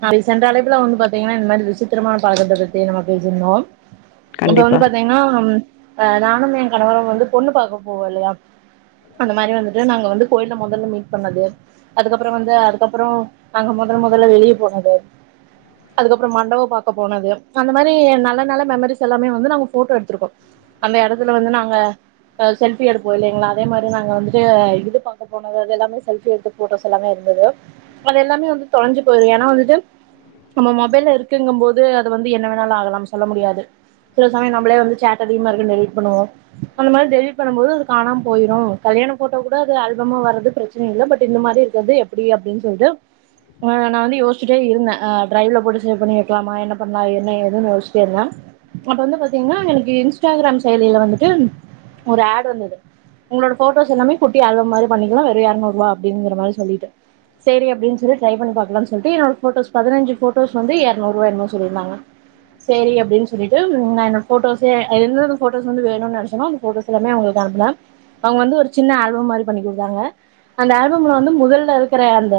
நா ரீசன்ட்டா அழைப்புலா வந்து பாத்தீங்கன்னா இந்த மாரி ரிசிப்ட் திருமண பழக்கத்த பத்தி நம்ம பேசிருந்தோ இப்ப வந்து கண்டிப்பா பாத்தீங்கன்னா அ நானு எ கணவரு வந்து பொண்ணு பாக்க போவோ இல்லயா அந்த மாரி வந்துட்டு நாங்க வந்து கோயில்ல மொதல்ல மீட் பண்ணது அதுக்கப்புறோ வந்து அதுக்கப்புறோ நாங்க மொதல் மொத ல்ல வெளிய போனது அதுக்கப்புறோ மண்டபோ பாக்க போனது அந்த மாரி நல்ல நல்ல மெமரிஸ்யெல்லாமே வந்து நாங்க ஃபோட்டோ எடுத்துருக்கோ அந்த எடத்துல வந்து நாங்க செல்ஃபி எடுப்போ இல்லைங்களா அதே மாரி நாங்க வந்துட்டு இது பாக்க போனது அது எல்லாமே செல்ஃபி எடுத்து போட்டோஸ் எல்லாமே இருந்துது அது எல்லாமே வந்து தொலஞ்சு போயிடோ ஏன்னா வந்துட்டு நம்ம மொபைல்ல இருக்குங்கும்போது அது வந்து என்ன வேணாலோ ஆகலா சொல்ல முடியாது சில சமயோ நம்பளே வந்து சேட் அதிகமா இருக்குன்னு டெலிட் பண்ணுவோ அந்த மாரி டெலிட் பண்ணும்போது அது காணாம போயிடோ கல்யாண ஃபோட்டோ கூட அது ஆல்பமா வரது பிரச்சனயில்ல பட் இந்த மாதிரி இருக்குறது எப்டி அப்டின்னு சொல்லிட்டு ஆ நா வந்து யோச்சிட்டே இருந்தே ஆ டிரைவ்ல போட்டு சேவ் பண்ணி வெக்கலாமா என்ன பண்லா என்ன ஏதுன்னு யோச்சிட்டே இருந்தே அப்போ வந்து பாத்திங்கன்னா எனக்கு இன்ஸ்டாகிராம் சயிட்ல வந்துட்டு ஒரு ஆட் வந்துது உங்களோட ஃபோட்டோஸ் எல்லாமே கூட்டி ஆல்பம் மாரி பண்ணிக்கலா வெறு எரநூறுருவா அப்டிங்குற மாரி சொல்லிட்டு செரி அப்டின்னு சொல்லிட்டு ட்ரை பண்ணி பாக்கலான்னு சொல்லிட்டு என்னோட ஃபோட்டோஸ் பதினஞ்சு ஃபோட்டோஸ் வந்து எரநூறுவா என்னமோ சொல்லிருந்தாங்க செரி அப்டின்னு சொல்லிட்டு நா என்னோட ஃபோட்டோஸே எந்த எந்த ஃபோட்டோஸ் வந்து வேணோன்னு நெனச்சேனோ அந்த ஃபோட்டோஸ் எல்லாமே அவங்களுக்கு அனுப்புனே அவங்க வந்து ஒரு சின்ன ஆல்பம் மாரி பண்ணி குடுத்தாங்க அந்த ஆல்பம்ல வந்து முதல்ல இருக்குற அந்த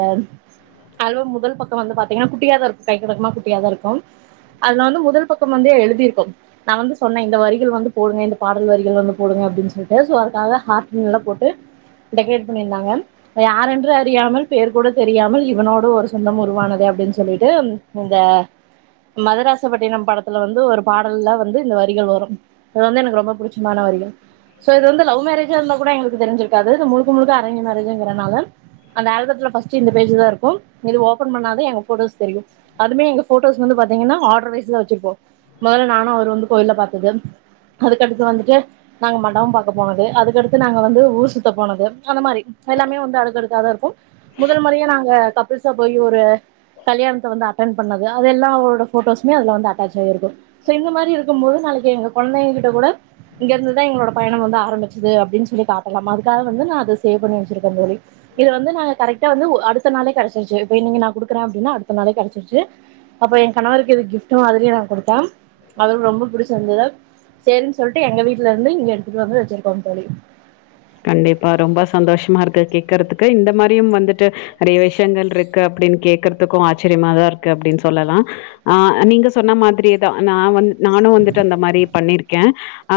ஆலபம் முதல் பக்கோ வந்து பாத்தீங்கன்னா குட்டியாதா இருக்கோ கைக்கடக்கமா குட்டியாதா இருக்கோ அதுல வந்து முதல் பக்கம் வந்து எழுதியிருக்கோ நா வந்து சொன்னே இந்த வரிகள் வந்து போடுங்க இந்த பாடல் வரிகள் வந்து போடுங்க அப்டின்னு சொல்லிட்டு சோ அதுக்காக ஹார்டின்லா போட்டு டெக்ரேட் பண்ணியிருந்தாங்க யார் என்று அறியாமல் பேர் கூட தெரி தெரியாமல் இவனோடு ஒரு சொந்தம் உருவானது அப்டின்னு சொல்லிட்டு இந்த மதராசப்பட்டினம் படத்துல வந்து ஒரு பாடல்ல வந்து இந்த வரிகள் வரோ அது வந்து எனக்கு ரொம்ப புடிச்சமான வரிகள் சோ இது வந்து லவ் மேரேஜ்ஜா இருந்தா கூட எங்களுக்கு தெரிஞ்சிருக்காது இது முழுக்க முழுக்க அரேஞ் மேரேஜ்ஜூங்குறனால அந்த ஆல்பத்துல ஃபஸ்ட் ட்டு இந்த பேஜ்தா இருக்கோ இத ஓபன் பண்ணாவே எங்க ஃபோட்டோஸ் தெரியோ அதுமே எங்க ஃபோட்டோஸ் வந்து பாத்தீங்கன்னா ஆர்டர் வைஸ்ல வெச்சிருப்போ மொதல்ல நானோ அவரோ வந்து கோயில்ல பாத்தது அதுக்கடுத்து வந்துட்டு நாங்க மண்டபோ பாக்க போனது அதுக்கடுத்து நாங்க வந்து ஊர் சுத்த போனது அந்த மாரி எல்லாமே வந்து அடுக்கடுக்காதா இருக்கோ அப்பயே நாங்க கப்புல்ஸா போயி ஒரு கல்யாணத்த வந்து அட்டென் பண்ணது அது எல்லாவோட ஃபோட்டோஸ்மே அதுல வந்து அட்டாச் ஆயிருக்கு சோ இந்த மாரி இருக்கும்போது நாளெக்கி எங்க கொழந்தைங்ககிட்ட கூட இங்கிருந்துதா எங்களோட பயணம் வந்து ஆரம்பிச்சுது அப்டின்னு சொல்லி காட்டலா அதுக்காக வந்து நா அத சேவ் பண்ணி வெச்சுருக்கே தோலி இது வந்து நாங்க கரெக்ட் டா வந்து அடுத்த நாளே கெடச்சுருச்சு இப்ப இன்னிக்கு நா குடுக்குறே அப்டின்னா அடுத்த நாளே கெடச்சுருச்சு அப்ப என் கணவருக்கு இது கிஃப்டு மாதிரி நா குடுத்தே அவருக்கு ரொம்ப புடிச்சிருந்துது சேரின்னு சொல்லிட்டு எங்க வீட்டுல இருந்து இங்க எடுத்துட்டு வந்து வெச்சிருக்கோ தோழி கண்டிப்பா ரொம்ப சந்தோஷமாயிருக்கு கேக்குறதுக்கு இந்த மாரியோ வந்துட்டு நெறைய விஷயங்கள்ருக்கு அப்டின்னு கேக்குறதுக்கோ ஆச்சரியமாதாயிருக்கு அப்டின்னு சொல்லலா ஆ நீங்க சொன்ன மாதிரியேதா நா வந்து நானோ வந்துட்டு அந்த மாரி பண்ணிருக்கே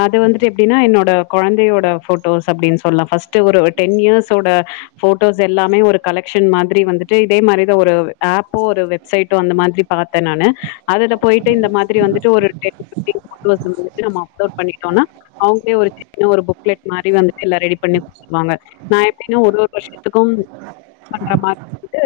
அது வந்துட்டு எப்டின்னா என்னோட கொழந்தையோட ஃபோட்டோஸ் அப்டின்னு சொல்லலா ஃபஸ்ட் ஒரு டென் இயர்ஸ் ஓட ஃபோட்டோஸ் எல்லாமே ஒரு கலெக்க்ஷன் மாதிரி வந்துட்டு இதே மாரிதா ஒரு ஆப்போ ஒரு வெப்சைட்டோ அந்த மாதிரி பார்த்தே நானு அதுல போயிட்டு இந்த மாதிரி வந்துட்டு ஒரு டென் ஃபீப்டின் ஃபோட்டோ நம்ம அப்லோட் பண்ணிட்டோம்னா அவங்களே ஒரு சின்ன ஒரு புக்லெட் மாரி வந்து எல்லா ரெடி பண்ணி குடுத்துருவாங்க நா எப்டின்னா ஒரு ஒரு வருஷத்துக்கோ பண்றா மாதிரி வந்துட்டு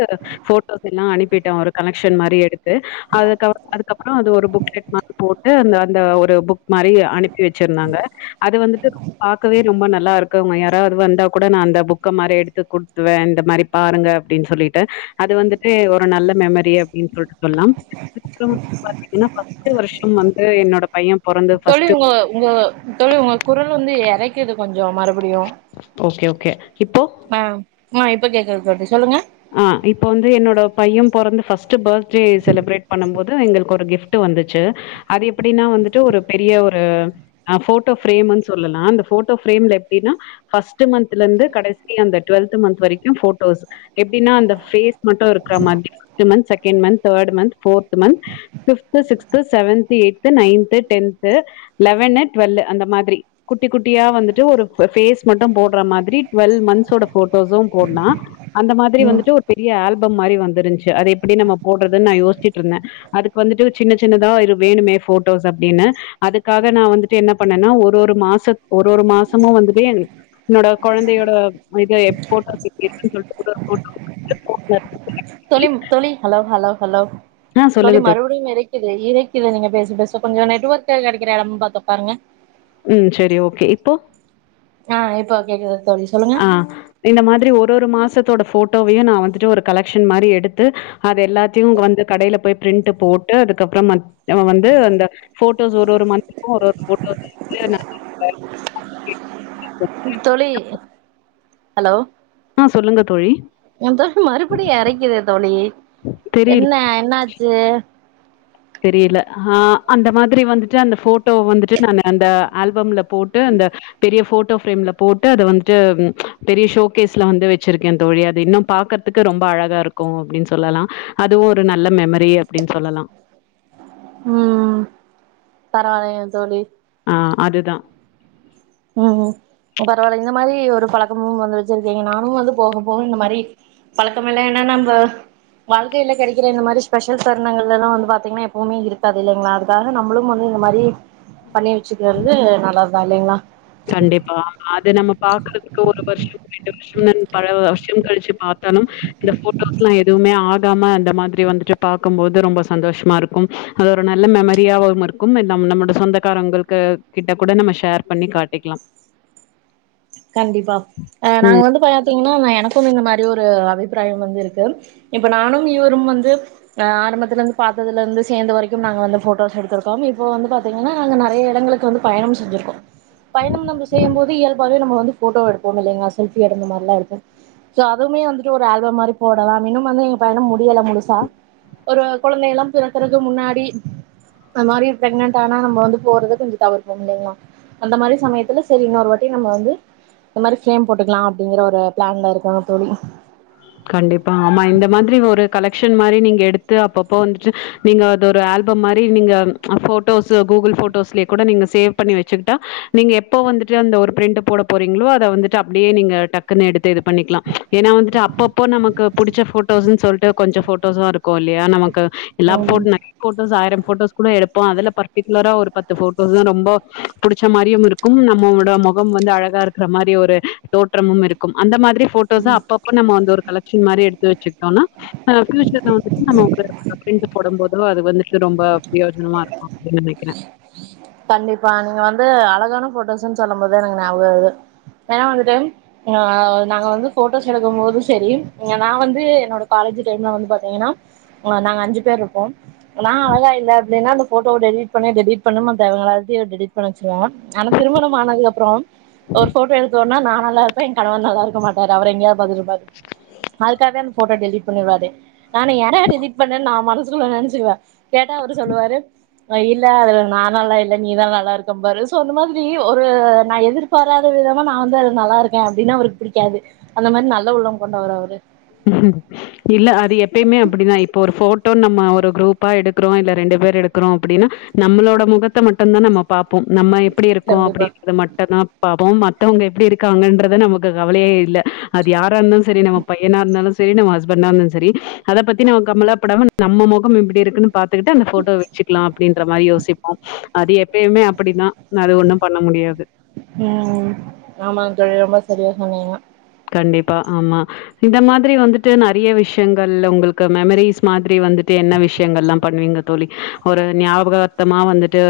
ஃபோட்டோஸ்யெல்லா அனுப்பிட்டே ஒரு கலெக்க்ஷன் மாதிரி எடுத்து அதுக்க அதுக்கப்புறோ அது ஒரு புக்லெட் மாதிரி போட்டு அந்த அந்த ஒரு புக் மாரி அனுப்பி ப்பி வெச்சிருந்தாங்க அது வந்துட்டு பாக்கவே ரொம்ப நல்லாயிரு கங்க யாராவது வந்தா கூட நா அந்த புக்க மாரி எடுத்து குடுத்துவே இந்த மாரி பாருங்க அப்டின்னு சொல்லிட்டு அது வந்துட்டு ஒரு நல்ல மெமரி அப்டின்னு போட்டு பண்ணலா இன்னோ ஒன்னு பாத்தீங்கன்னா பத்து வருஷோ வந்து என்னோட பையன் தோலி உங்க உங்க தோலி உங்க குரல் வந்து எறைக்குது கொஞ்சோ கொஞ்சோ மறுபடியும் ஓகே ஓகே இப்போ ஆ [unintelligible] இப்போ கேக்குது தோழி சொல்லுங்க ஆ இப்ப வந்து என்னோட பையன் பிறந்த பஸ்ட்ட் பர்த்டே செலிப்ரேட் பண்ணும் போது எங்களுக்கு ஒரு கிப்ட் வந்துச்சு அது எப்டின்னா வந்துட்டு ஒரு பெரிய ஒரு அ போட்டோ ப்ரேம்ன்னு சொல்லலா அந்த போட்டோ ப்ரேம்ல எப்டின்னா பர்ஸ்ட் மந்த்ல இருந்து கடைசி அந்த டுவெல்த் மந்த் வரைக்கும் போட்டோஸ் எப்டின்னா அந்த பே மட்டும் இருக்கிற மாரி first month second month third month fourth month fifth sixth seventh eighth ninth tenth eleven twelve அந்த மாரி குட்டி குட்டியா வந்துட்டு ஒரு பேஸ் மட்டும் போடுற மாதரி டுவெல் மந்த்தோட போட்டோஸும் போடலாம் அந்த மாதிரி ம் வந்துட்டு ஒரு பெரிய ஆல்பம் மாரி வந்து வந்துருச்சு அதை எப்டி நம்ம போடுறதுன்னு நா யோசிச்சட்டு இருந்தன் அதுக்கு வந்துட்டு சின்ன சின்னதா வேணுமே போட்டோஸ் அப்டின்னு அதுக்காக நா வந்துட்டு என்ன பண்ணேனா ஒரு ஒரு மாச ஒரு ஒரு மாசமும் வந்துட்டு என்னோட கொழந்தையோட இத போட்டோஸ் சொல்ட் [unintelligible] தோழி தோழி ஹலோ ஹலோ ஹலோ ஆ தோழி சொல்லுங்க மறுபடியும் ஈரைக்குது ஈரைக்குது நீங்க பேச பேச கொஞ்ச நெட் ஒர்க் கிடைக்கிற இடமா பாத்து உக்காருங்க ம் செரி ஓகே இப்போ ஆ இப்போ கேக்குது தோழி சொல்லுங்க ஆ இந்த மாதிரி ஒரு ஒரு மாசத் தோட போட்டோவையும் நா வந்துட்டு ஒரு கலெக்ஷன் மாரி எடுத்து அது எல்லாத்தையும் வந்து கடையில போய் பிரிண்ட் போட்டு அதுக்கப்றோ நா வந்து அந்த போட்டோஸ் ஒரு ஒரு மந்த்க்கும் ஒரு ஒரு போட்டோஸ் [unintelligible] தோழி ஹலோ ஆ சொல்லுங்க தோழி [unintelligible] மறுபடியும் எரைக்குது தோழி தெரியல என்ன என்னாச்சு தெரியல ஆ அந்த மாதிரி வந்துட்டு அந்த போட்டோ வந்துட்டு நா அந்த ஆல்பம்ல போட்டு அந்த பெரிய போட் போட்டோ ப்ரேம்ல போட்டு அதை வந்துட்டு பெரிய ஷோகேஸ்ல வந்து வச்சிருக்கேன் தோழி அது இன்னும் பாக்கறதுக்கு ரொம்ப அழகா இருக்கும் அப்டின்னு சொல்லலாம் அதுவும் ஒரு நல்ல மெமரி அப்டின்னு சொல்லலாம் ம் பரவாயில்லங்க தோழி ஆ அது தா ம் பரவாயில்ல இந்த மாதிரி ஒரு பழக்கமும் வந்து வச்சிருக்கீங்க நானும் வந்து போக போக இந்த மாதிரி பழக்கம் எல்லா என்னன்னா நம்ம வாழ்க்கையில கிடைக்கிற இந்த மாதிரி ஸ்பெஷல் தரணங்கள் எல்லாம் வந்து பார்த்தீங்கன்னா எப்பவுமே இருக்காது இல்லைங்களா அதுக்காக நம்மளும் வந்து இந்த மாதிரி பண்ணி வச்சுக்கிறது நல்ல [unintelligible] கண்டிப்பா அது நம்ம பாக்குறதுக்கு ஒரு வருஷமே ம் பல வருஷம் கழிச்சு பாத் தாலு இந்த ஃபோட்டோஸ்லா எதுவுமே ஆக காம அந்த மாதிரி வந்துட்டு பாக்கம்போது ரொம்ப சந்தோஷமா இருக்கு அது ஒரு நல்ல மெமரியாவு இருக்கு நம் நம்மோட சொந்தக்காரங்கள்க்கு கிட்ட கூட நம்ம ஷேர் பண்ணி காட் டிக்கலா கண்டிப்பா நாங்க வந்து பா பாத்தீங்கன்னா எனக்கும் இந்த மாதிரி ஒரு அபிப்பிராயம் வந்து இருக்கு இப்ப நானும் இவரும் வந்து ஆரம்பத்தில இருந்து பாத்ததுல இருந்து சேர்ந்த வரைக்கும் நாங்க வந்து போட்டோஸ் எடுத்திருக்கோம் இப்ப வந்து பாத்தீங்கன்னா நாங்க நிறைய இடங்களுக்கு வந்து பயணம் செஞ்சிருக்கோம் பயணம் நம்ம செய்யும் போது இயல்பாவே நம்ம வந்து ஃபோட்டோ எடுப்போ இல்லைங்களா செல்ஃபி அந்த மாரிலா எடுப்போ ஸோ அதுவுமே வந்துட்டு ஒரு ஆல்பம் மாரி போடலா இன்னு வந்து எங்க பயணம் முடியல முழுசா ஒரு குழந்தைலா பிறக்கிறதுக்கு முன்னாடி அது மாரி பிரக்னன்ட்டானா நம்ம வந்து போறத கொஞ்சோ தவிர்ப்போ இல்லேங்களா அந்த மாரி சமயத்தில சரி இன்னொரு வாட்டி நம்ம வந்து இந்த மாரி ஃப்ரேம் போட்டுக்கலா அப்டிங்கிற ஒரு பிளான்ல இருக்கோ தோழி கண்டிப்பா ஆமா இந்த மாதிரி ஒரு கலெக்ஷன் மாரி நீங்க எடுத்து அப்பப்போ வந்துட்டு நீங்க அது ஒரு ஆல்பம் மாரி நீங்க ஃபோட்டோஸு கூகுள் ஃபோட்டோஸ்லே கூட நீங்க சேவ் பண்ணி வச்சுக்கிட்டா நீங்க எப்போ வந்துட்டு அந்த ஒரு பிரிண்ட் போட போறீங்களோ அத வந்துட்டு அப்டியே நீங்க டக்குன்னு எடுத்து இது பண்ணிக்கலா ஏனா வந்துட்டு அப்ப அப் இப்போ நமக்கு பிடிச்ச ஃபோட்டோஸ்ன்னு சொல்லிட்டு கொஞ்சோ ஃபோட்டோஸ்லா இருக்கு இல்லையா நமக் க் எல்லா ம் ஃபோட் நக் ஃபோட்டோஸ் ஆயிரு ஃபோட்டோஸ் கூட எடுப்போ அதுல பர்டிகுலரா ஒரு பத்து ஃபோட்டோஸ் தா ரொம்ப புடிச்ச மாரியு இருக்கு நம்மோட முகம் வந்து அழகா இருக்கிற மாரி ஒரு தோற்றமும் இருக்கு அந்த மாதிரி அந்த மாரி ஃபோட்டோஸ அப்ப அப்ப நம்ம வந்து ஒரு சமாரி எடுத்து வச்சுக்கு எடுத்தோனா ஆ பியூச்சர்ல வந்துட்டு நம்ம ப்ரிண்ட் போடும்போது அது வந்துட்டு ரொம்ப பிரயோஜனமா இருக்கு அப்டின்னு நினைக்கிறே கண்டிப்பா நீங்க வந்து அழகான ஃபோட்டோஸுனு சொல்லும்போது எனக்கு ஞாபகோ வருது ஏன்னா வந்துட்டு அ நாங்க வந்து ஃபோட்டோஸ் எடுக்கும்போது சரி இங்க நா வந்து என்னோட காலேஜ் டைம்ல வந்து பாத்தீங்கன்னா நாங்க அஞ்சு பேர் இருப்போ நா அழகா இல்ல அப்டினா ஃபோட்டோவ டெலிட் பண்ணு டெலிட் பண்ணும [unintelligible] டெலிட் பன்ன சொல்லுவோ ஆனா திருமணம் ஆனதுக்கப்புறோ ஒரு ஃபோட்டோ எடுத்தோனா நா நல்லா இருப்பே எ கணவர் நல்லா இருக்க மாட்டாரு அவரு எங்காவ் பாத்துன்ருப்பாரு அதுக்கான்டிதா அந்த ஃபோட்டோ டெலிட் பண்ணிவாரு நா யாரா டெலிட் பண்ணானு நா மனசுகுள்ளு நெனச் சிருவே கேட்டா அவரு சொல்லுவாரு வைல அதல நா நல்லா இல்ல நீதா நல்லா இருக்கம்பாரு சோ அந்த மாதிரி ஒரு நா எதிர்பாராத விதமா நா வந்து அது நல்லா இருக்கே அப்டினா அவருக்கு பிடிக்காது அந்த மாரி நல்ல உள்ளம் கொண்டவர்ரு அவரு உ இல்ல அது எப்பயுமே அப்படிதா இப்ப ஒரு ஃபோட்டோனு நம்ம ஒரு குரூப்பா எடுக்கிறோ இல்ல ரெண்டு பேர் எடுக்கிறோ அப்டின்னா நம்மளோட முகத்த மட்டுந்தா நம்ம பாப்போ போ நம்ம எப்படி இருக்கோ கண்டிப்பா அப்டின்றத மட்டுந்தா பா போ த்தவங்க எப்டி இருக்காங்கன்றத நமக்கு கவலையே இல்ல அது யாரா இருந்தாலு சரி நம்ம பையனா இருந்தாலு சரி நம்ம ஹஸ்பண்டா இருந்தாலு சரி அத பத்தி நம்ம கமலாப்படாம நம்ம முகம் எப்டி இருக்குன்னு பாத்துக்கிட்டு அந்த ஃபோட்டோ வச்சிக்கலா அப்டின்ற மாரி யோசிப்போ அது எப்பயுமே அப்படிதா உ ஆமாங் தோழி ஆமா சரியா சொன்னீங்க கண்டிப்பா ஆமா இந்த மாதிரி வந்துட்டு நெறையா விஷயங்கள் உங்களுக்கு மெமரிஸ் மாதி த்ரி வந்துட்டு என்ன விஷயங்கள்லா பண்ணுவீங்க தோழி ஒரு ஞாபகார்தமா வந்துட்டு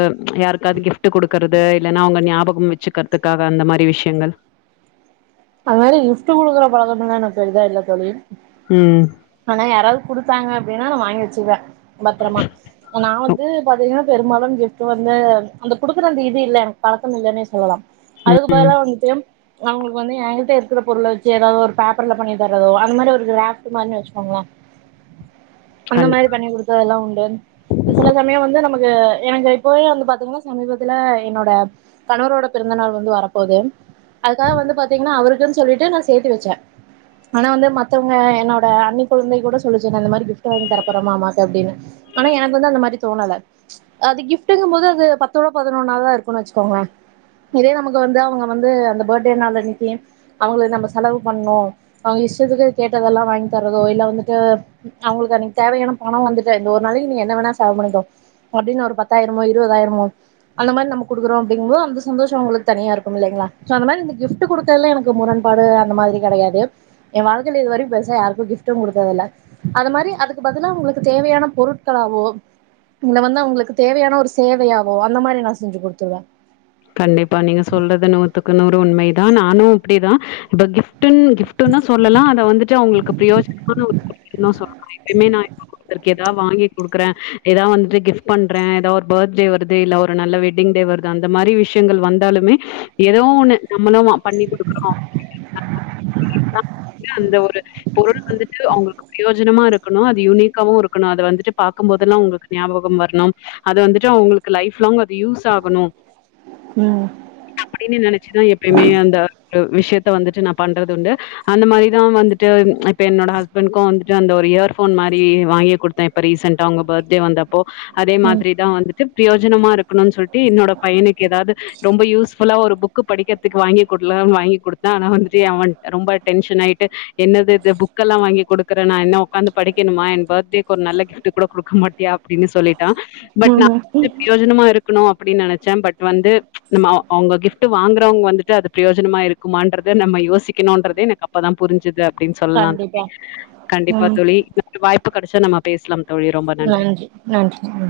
யாருக்காவது கிஃப்ட் ட்டு குடுக்குறது இல்லன்னா அவங்க ஞாபகோ பூ வெச்சு கத்துக்காக அந்த மாரி விஷ்யங்கள் அது மாரி கிஃப்ட்டு குடுக்குற பழக்கோ எல்லா எனக்கு பெரிதா இல்ல தோழி ம். ஆனா யாராவது குடுத்தாங்க அப்டின்னா நா வாங் வாங்கி வெச்சுப்ப பத்தரமா நா ஒ வந்து பாத்தீங்கன்னா பெரும்பாலு கிஃப்ட்டு வந்து அந்த குடுக்குற அந்த இது இல்ல எனக்கு பழக்கம் இல்லன்னு சொல்லலாம் அதுக்கு ம். பதிலா வன்ட்டு அவங்களுக் ஒண்ணு ஏங்கிட்ட இருக்குற பொருள வெச்சு ஏதாவது ஒரு பேப்பர்ல பண்ணி தரதோ அந்த மாரி ஒரு கிராஃப்ட்டு மாரி வெச்சுக்கோங்களே அந்த கண்டிப்பா. மாரி பண்ணி குடுத்தாதா உண்டு இ சில சமயோ வந்து நமக் எ எனக்கு இப்பவே வந்து பாத்தீங்கன்னா சமீபத்துல என்னோட கணவரோட பிறந்தநாள் வந்து வரப்போது அதுக்காக வந்து பாத் பாத்தீங்கன்னா அவருக்குன்னு சொல்லிட்டு நா சேத்து வெச்ச ஆனா வந்து மத்தவங்க என்னோட அன்னி கொழந்தை கூட சொல்லுச்சு நா இந்த மாரி கிஃப்ட் வாங்கி தர போற மாமாக்கு அப்டின்னு ஆனா எனக்கு வந்து அந்த மாரி தோணல அது கிஃப்டுங்கும் போது அது பத்தோட பதினொன்னாவாதா இருக்குன் வெச்சுக்கோங்களே இதே நமக்கு வந்து அவங்க வந்து அந்த போட்டே நாள் அன்னிக் க்கு அவுங்களுக்கு நம்ம செலவு பண்ணோ அவுங்க இஷ்டத்துக்கு கேட்டதெல்லா வாங்கி தரதோ இல்ல வந்துட்டு அவுங்களுக்கு அன்னிக்கு தேவையான பணோ வந்துட்டு இந்த ஒரு நாளைக்கு நீங்க என்ன வேணா செலவு பண்ணிக்கோ அப்டின் ஒரு பத்தாயிரமோ இருவதாயிரமோ அந்த மாரி நம்ம குடுக்குறோ அப்டிங்கும்போது அந்த சந்தோஷோ அவுங்களுக்கு தனியா இருக்கும் இல்லைங்களா அந்த மாரி கிஃப்ட கிஃப்ட் குடுறதுல எனக்கு முரண்பாடு அந்த மாதிரி கெடையாது எ வாழ்கையில இது வரைக்கு பெருசா யாருக்கு கிஃப்ட்டு குடுத்ததில்ல அது மாரி அதுக்கு பதிலா அவங்களுக்கு தேவையான பொருட்களாவோ இது வந்து அவங்களுக்கு தேவையான ஒரு சேவையாவோ அந்த மாரி நா செஞ்சு குடுத்துருவ கண்டிப்பா நீங்க சொல்றது நூத்துக்கு நூறு உண்மை இ இதா நானு இப்டிதா இப்போ கிஃப்ட்டு கிஃப்டுன்னு சொல்லலா அத வந்துட்டு அவுங்களுக்கு பிரியோஜனமான ஒரு கிஃப்ட்டுனு சொல்லலா எப்பயுமே நா இப்ப குடுத்துருக்க ஏதா வாங்கி குடுக்குற ஏதா வந்துட்டு கிஃப்ட் பண்ற ஏதா ஒரு போத்ரே வருது இல்ல ஒரு நல்ல வெட்டிங் டே வருது அந் அந்த மாரி விஷ்யங்கள் வந்தாலுமே ஏதோ ஒண்ணு நம்மளு பண்ணி குடுக்குறோ அந்த ஒரு பொருள் வந்துட்டு அவுங்களுக்கு பிரியோஜனமா இருக் இருக்கணு அது யுனிக்காவு இருக்கணு அத வந்துட்டு பாக்கும்போதெல்லா அவங்களுக்கு ஞாபகம் வரணும் அத வந்துட்டு அவங்களுக்கு லைஃப் லாங் அது யூஸ் ஆகணு ம் அப்டின்னு நெனைச்சுதா எப்பயுமே அந்த ஒரு விஷ்யத் வந்துட்டு நா பண்றது உண்டு அந்த மாரிதா வந்துட்டு இப்ப என்னோட ஹஸ்பென்ட்க்கு வந்துட்டு அந்த ஓரு ஹியர் ஃபோன் வாங்கி குடுத்த இப்ப ரிஸன்டா அவுங்க போட்டே வந்த அப் இப்போ அதே ம் மாதிரிதா வந்துட்டு பிரியோஜனமா இருக்கணுன் சொல்ட் ட்டு என்னோட பையனுக்கு ஏதாவது ரொம்ப யூஸ் யூஸ் ஃபுல்லா ஒரு புக்கு படிக்கிறதுக்கு வாங்கி குட்லான் வாங்கி குடுத்த ஆனா வந்துட்டு அவன் ரொம்ப டென்ஷன் ஆயிட்டு என்னது இது புக்கெல்லா வாங்கி குடுக் இருக்குறனா என்ன உக்காந்து படிக்கணுமா என் போத்டுடேக்கு ஒரு நல்ல கிஃப்ட்டு கூட குடுக்க மாட்டியா அப்டின்னு சொல்லிட் டா பட் ம் நா ம் பிரியோஜனமா இருக்கணு அப்டி நெனச் நெனச்ச பட் வந்து நம்ம அவங்க கிஃப்ட்டு வாங்குறவங்க வந்துட்டு அது பிரியோஜனமா இருக்குமான்றது நம்ம யோசிக்கணுன்றதே எனக்கு அப்பதா புருஞ்சுது அப்டின் சொல்லா கண்டிப்பா தோழி கண்டிப்பா ம் தோழி அடுத்த வாய்ப்பு கெடச்சா நம்ம பேசலாம் தோழி. ரொம்ப நன்றி நன்றி ம்